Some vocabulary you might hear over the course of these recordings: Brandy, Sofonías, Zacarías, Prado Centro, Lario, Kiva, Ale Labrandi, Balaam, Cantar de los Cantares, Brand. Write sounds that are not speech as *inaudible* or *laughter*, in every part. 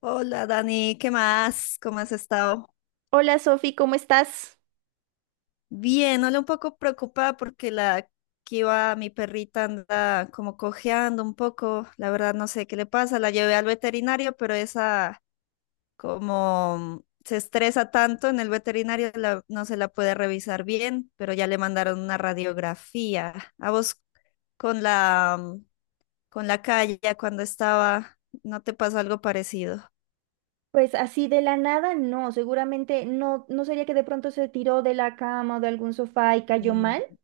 Hola Dani, ¿qué más? ¿Cómo has estado? Hola Sofi, ¿cómo estás? Bien, hola, un poco preocupada porque la Kiva, mi perrita, anda como cojeando un poco. La verdad no sé qué le pasa. La llevé al veterinario, pero esa como se estresa tanto en el veterinario, no se la puede revisar bien, pero ya le mandaron una radiografía. A vos con la con la calle cuando estaba, ¿no te pasó algo parecido? Pues así de la nada, no, seguramente no, no sería que de pronto se tiró de la cama o de algún sofá y cayó mal. Mm.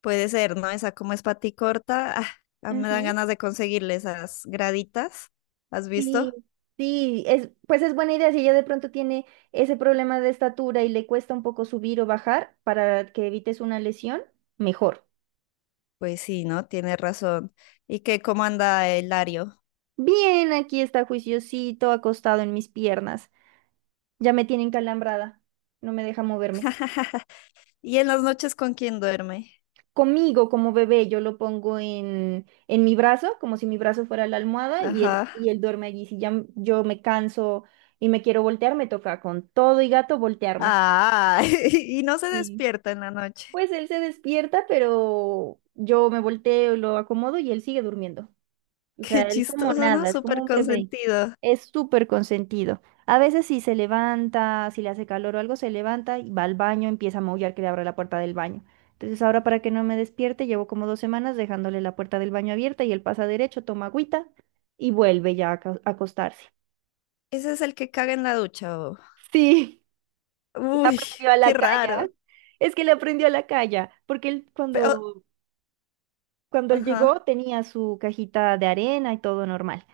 Puede ser, ¿no? Esa como es pati corta, ah, me dan Ujú. ganas de conseguirle esas graditas. ¿Has Sí, visto? sí, pues es buena idea si ella de pronto tiene ese problema de estatura y le cuesta un poco subir o bajar para que evites una lesión, mejor. Pues sí, ¿no? Tienes razón. ¿Y qué, cómo anda el Lario? Bien, aquí está juiciosito acostado en mis piernas. Ya me tiene encalambrada, no me deja moverme. ¿Y en las noches con quién duerme? Conmigo como bebé, yo lo pongo en mi brazo, como si mi brazo fuera la almohada y él, Ajá. y él duerme allí. Si ya yo me canso y me quiero voltear, me toca con todo y gato voltearme. Ah, *laughs* y no se Sí. despierta en la noche. Pues él *laughs* se despierta, pero yo me volteo, lo acomodo y él sigue durmiendo. O sea, Qué él como chistoso, ¿no? nada, es como Súper un bebé. consentido. Es súper consentido. A veces si se levanta, si le hace calor o algo, se levanta y va al baño, empieza a maullar que le abra la puerta del baño. Entonces ahora para que no me despierte, llevo como 2 semanas dejándole la puerta del baño abierta y él pasa derecho, toma agüita y vuelve ya a acostarse. Ese es el que caga en la ducha, ¿o? Sí, *laughs* le Uy, aprendió a qué la raro. calle. Es que le aprendió a la calle, porque él Pero, cuando Cuando él llegó ajá. tenía su cajita de arena y todo normal,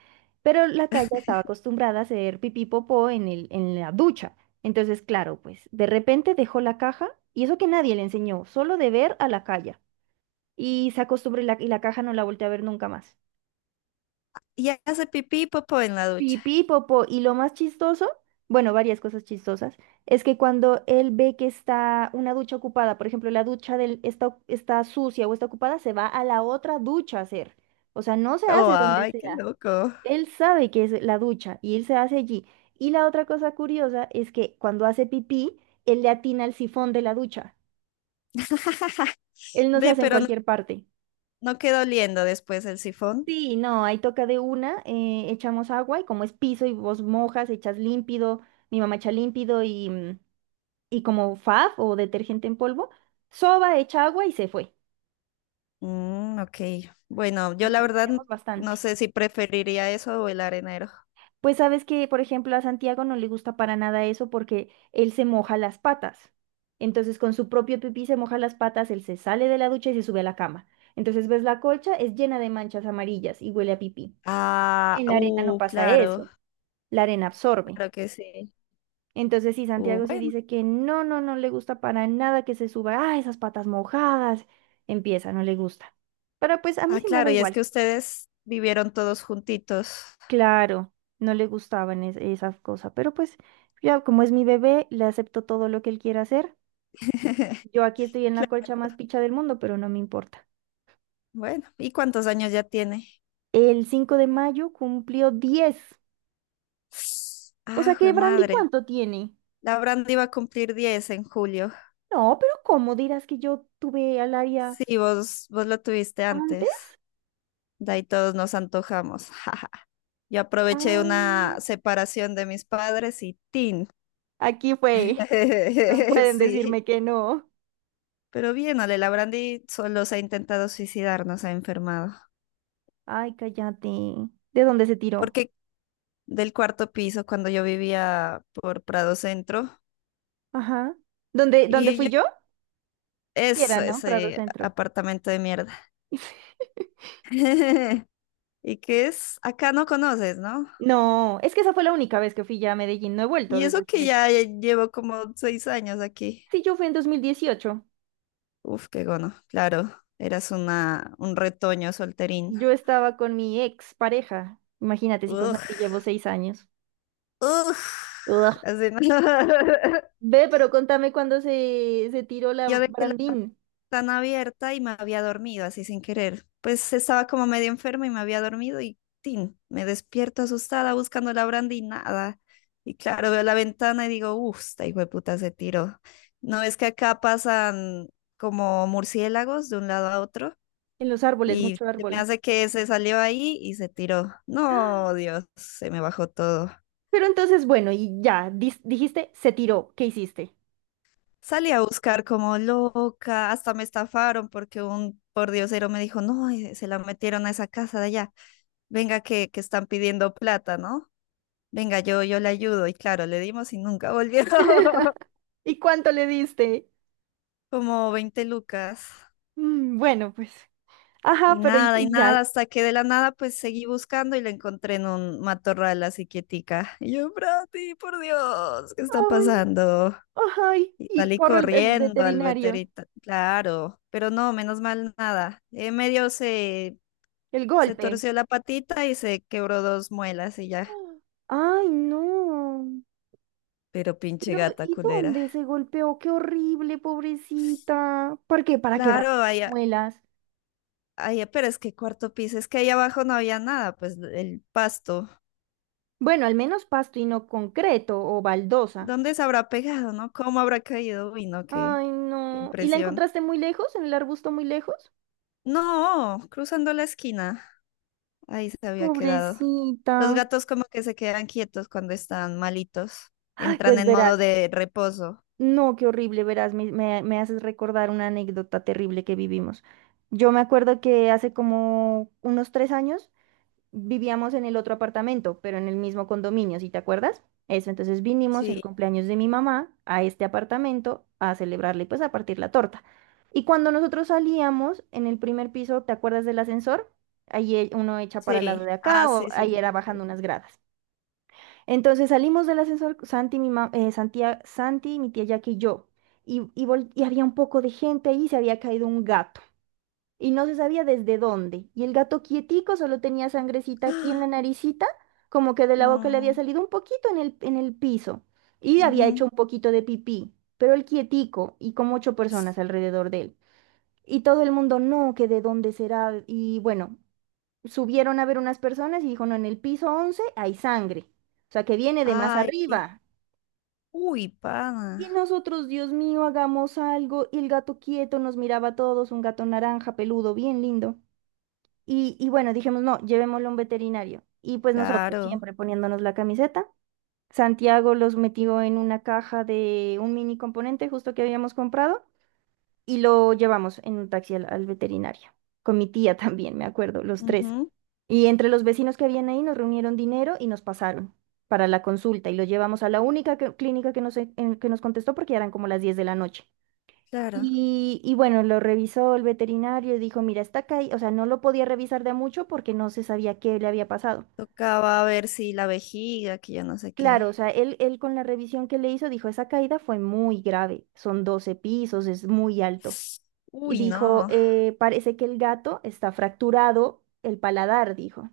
pero la calle estaba acostumbrada a hacer pipí popó en la ducha. Entonces, claro, pues de repente dejó la caja y eso que nadie le enseñó, solo de ver a la calle. Y se acostumbró y la caja no la volteó a ver nunca más. Y hace pipí y popó en la ducha. Pipí popó. Y lo más chistoso, bueno, varias cosas chistosas, es que cuando él ve que está una ducha ocupada, por ejemplo, la ducha está sucia o está ocupada, se va a la otra ducha a hacer. O sea, no se Oh, hace donde ay, qué sea. loco. Él sabe que es la ducha y él se hace allí. Y la otra cosa curiosa es que cuando hace pipí, él le atina al sifón de la ducha. *laughs* Él no se Ve, hace en pero no cualquier parte. No quedó oliendo después el sifón. Sí, no, ahí toca de una, echamos agua y como es piso y vos mojas, echas límpido, mi mamá echa límpido y como fab o detergente en polvo, soba, echa agua y se fue. Mm, ok. Bueno, yo la verdad Limpiamos bastante. no sé si preferiría eso o el arenero. Pues sabes que, por ejemplo, a Santiago no le gusta para nada eso porque él se moja las patas. Entonces, con su propio pipí se moja las patas, él se sale de la ducha y se sube a la cama. Entonces, ves la colcha, es llena de manchas amarillas y huele a pipí. Ah, En la arena no pasa claro, eso, la arena absorbe. claro que sí. Entonces, sí, Santiago sí Bueno. dice que no, no, no le gusta para nada que se suba, ah, esas patas mojadas, empieza, no le gusta. Pero pues a mí Ah, sí me da claro, y es que igual. ustedes vivieron todos juntitos. Claro, no le gustaban esas cosas, pero pues ya como es mi bebé, le acepto todo lo que él quiera hacer. *laughs* Yo aquí estoy en la Claro. colcha más picha del mundo, pero no me importa. Bueno, ¿y cuántos años ya tiene? El 5 de mayo cumplió 10. O sea Ah, que jue Brandy, madre. ¿cuánto tiene? La Brand iba a cumplir 10 en julio. No, pero ¿cómo dirás que yo tuve al área Sí, vos lo tuviste antes. antes? De ahí todos nos antojamos. *laughs* jaja. Yo aproveché Ay, una separación de mis padres y ¡tin! aquí fue. No *laughs* pueden Sí. decirme que no. Pero bien, Ale Labrandi solo se ha intentado suicidar, no se ha enfermado. Ay, cállate. ¿De dónde se tiró? Porque del cuarto piso, cuando yo vivía por Prado Centro, Ajá. ¿Dónde y fui yo, yo? Sí. Era, eso, ¿no? Prado ese Centro. apartamento de mierda. *laughs* *laughs* Y que es, acá no conoces, ¿no? No, es que esa fue la única vez que fui ya a Medellín, no he vuelto Y desde eso esa que vez. ya llevo como 6 años aquí. Sí, yo fui en 2018. Uf, qué gono. Claro, eras una, un retoño solterín. Yo estaba con mi ex pareja, imagínate si con Santi Uf, llevo 6 años. uf. Ugh. Así no. *laughs* Ve, pero contame cuando se tiró Yo la dejé la Brandín ventana abierta y me había dormido así sin querer. Pues estaba como medio enferma y me había dormido y tin, me despierto asustada buscando la brandy y nada. Y claro, veo la ventana y digo, uf, esta hijo de puta se tiró. No es que acá pasan como murciélagos de un lado a otro. en los árboles, Y mucho se me árbol. hace que se salió ahí y se tiró. No, Dios, se me bajó todo. Pero entonces, bueno, y ya, dijiste, se tiró, ¿qué hiciste? Salí a buscar como loca, hasta me estafaron porque un pordiosero me dijo, no, se la metieron a esa casa de allá. Venga que están pidiendo plata, ¿no? Venga, yo le ayudo. Y claro, le dimos y nunca volvió. *laughs* *laughs* ¿Y cuánto le diste? Como 20 lucas. Mm, bueno, pues, ajá, pero y, Y y ya. nada, Ay, hasta que de la nada pues seguí buscando y la encontré en un matorral así quietica. Y yo, Brati, por Dios, ¿qué está pasando? ay, Y y salí corre el corriendo al veterinario, veterinario, claro, pero no, menos mal nada. Medio se, el se golpe. torció la patita y se quebró dos muelas y ya. Ay, no. Pero pinche Pero, gata ¿y culera. dónde se golpeó? Qué horrible, pobrecita. ¿Por qué? Para quebrar Claro, las allá, muelas. allá, pero es que cuarto piso, es que ahí abajo no había nada, pues el pasto. Bueno, al menos pasto y no concreto o baldosa. ¿Dónde se habrá pegado, no? ¿Cómo habrá caído? Uy, no, qué Ay, no. ¿Y la impresión. encontraste muy lejos? ¿En el arbusto muy lejos? No, cruzando la esquina. Ahí se había quedado. Los Pobrecita. gatos como que se quedan quietos cuando están malitos. Ay, Entran pues en modo verás. de reposo. No, qué horrible, verás. Me haces recordar una anécdota terrible que vivimos. Yo me acuerdo que hace como unos 3 años vivíamos en el otro apartamento, pero en el mismo condominio, ¿sí te acuerdas? Eso, entonces vinimos el Sí, cumpleaños de mi mamá a este apartamento a celebrarle, pues a partir la torta. Y cuando nosotros salíamos en el primer piso, ¿te acuerdas del ascensor? Ahí uno echa para el lado sí. de Ah, acá o sí, sí, ahí sí. era bajando Sí. unas gradas. Entonces salimos del ascensor, Santi, mi tía Jackie y yo. Y había un poco de gente ahí y se había caído un gato y no se sabía desde dónde. Y el gato quietico solo tenía sangrecita aquí en *gasps* la naricita, como que de la boca le había Mm, salido un poquito en el piso y había hecho ujú. un poquito de pipí, pero el quietico y como ocho personas alrededor de él. Y todo el mundo, no, que de dónde será. Y bueno, subieron a ver unas personas y dijo, no, en el piso 11 hay sangre, o sea que viene de más Ay, arriba. uy, Y pana. nosotros, Dios mío, hagamos algo. Y el gato quieto nos miraba a todos, un gato naranja, peludo, bien lindo. Y bueno, dijimos, no, llevémoslo a un veterinario. Y pues nosotros, Claro. siempre poniéndonos la camiseta, Santiago los metió en una caja de un mini componente justo que habíamos comprado y lo llevamos en un taxi al veterinario, con mi tía *laughs* también, me acuerdo, los tres. Ujú, Y entre los vecinos que habían ahí nos reunieron dinero y nos pasaron para la consulta y lo llevamos a la única clínica que nos, que nos contestó porque ya eran como las 10 de la noche. claro. Y bueno, lo revisó el veterinario y dijo, mira, está caído, o sea, no lo podía revisar de a mucho porque no se sabía qué le había pasado. Tocaba ver si la vejiga, que yo no sé Claro, qué. o sea, él con la revisión que le hizo dijo, esa caída fue muy grave, son 12 pisos, es muy alto. *gasps* Y Uy, dijo, no. Parece que el gato está fracturado el paladar, dijo.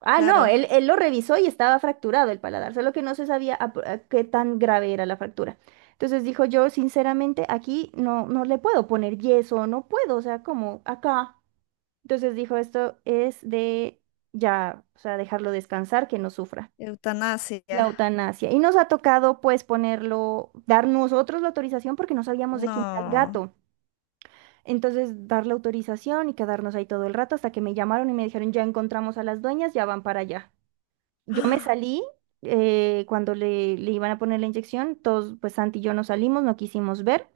Ah, no, Claro. él lo revisó y estaba fracturado el paladar, solo que no se sabía a qué tan grave era la fractura. Entonces dijo yo, sinceramente, aquí no, no le puedo poner yeso, no puedo, o sea, como acá. Entonces dijo, esto es de ya, o sea, dejarlo descansar, que no sufra. Eutanasia. La eutanasia. Y nos ha tocado pues ponerlo, dar nosotros la autorización porque no sabíamos de quién era el No. gato. Entonces dar la autorización y quedarnos ahí todo el rato hasta que me llamaron y me dijeron, ya encontramos a las dueñas, ya van para allá. *gasps* Yo me ¡Ah! salí cuando le iban a poner la inyección, todos pues Santi y yo nos salimos, no quisimos ver.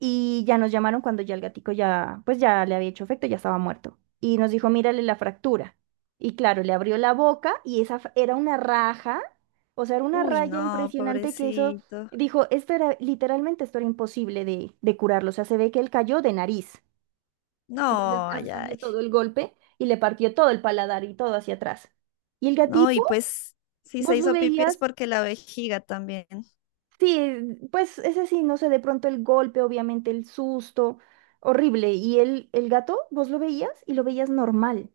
Y ya nos llamaron cuando ya el gatico ya, pues ya le había hecho efecto, ya estaba muerto. Y nos dijo, mírale la fractura. Y claro, le abrió la boca y esa era una raja, o sea, era una Uy, raya no, impresionante que eso, pobrecito. dijo, esto era, literalmente esto era imposible de curarlo. O sea, se ve que él cayó de nariz. Entonces No, ay, absorbió ay. todo el golpe y le partió todo el paladar y todo hacia atrás. Y el No, y gatico, pues si se vos lo hizo pipí es veías. porque la vejiga también. Sí, pues es así, no sé, de pronto el golpe, obviamente el susto, horrible. Y el gato, vos lo veías y lo veías normal.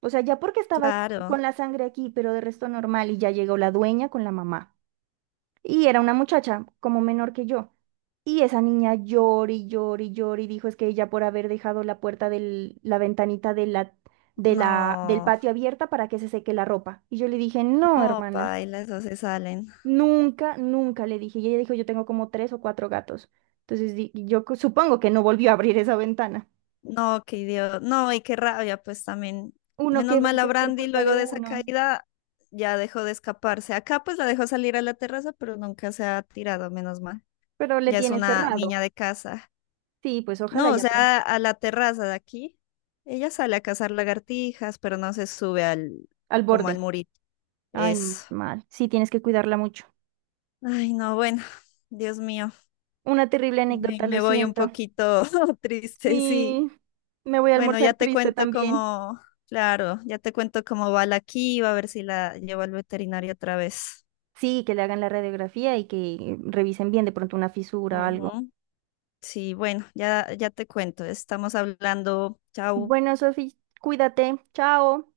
O sea, ya porque estaba Claro, con la sangre aquí, pero de resto normal. Y ya llegó la dueña con la mamá. Y era una muchacha como menor que yo. Y esa niña llora y llora y llora y dijo es que ella por haber dejado la puerta del, la ventanita del no, patio abierta para que se seque la ropa. Y yo le dije, no, no, hermana. paila, eso se salen. Nunca, nunca le dije. Y ella dijo, yo tengo como tres o cuatro gatos. Entonces supongo que no volvió a abrir esa ventana. No, qué idiota, no, y qué rabia, pues también. Uno que Menos mal ver que a es por Brandy culpa luego de de esa uno, caída ya dejó de escaparse. Acá pues la dejó salir a la terraza, pero nunca se ha tirado, menos mal. pero le Ya es tiene una cerrado. niña de casa. Sí, pues ojalá No, o ya aprenda. sea, a la terraza de aquí. Ella sale a cazar lagartijas, pero no se sube al, Al como borde. al murito. Ay, menos Eso. mal. Sí, tienes que cuidarla mucho. Ay, no, bueno, Dios mío, Una terrible me, anécdota, lo me voy un siento. poquito *laughs* triste, sí. Sí, me voy a Bueno, almorzar ya te triste cuento también. cómo, claro, ya te cuento cómo va la Kiva, a ver si la llevo al veterinario otra vez. Sí, que le hagan la radiografía y que revisen bien de pronto una fisura o algo. Ujú. Sí, bueno, ya te cuento, estamos hablando, chao. Bueno, Sofi, cuídate. Chao.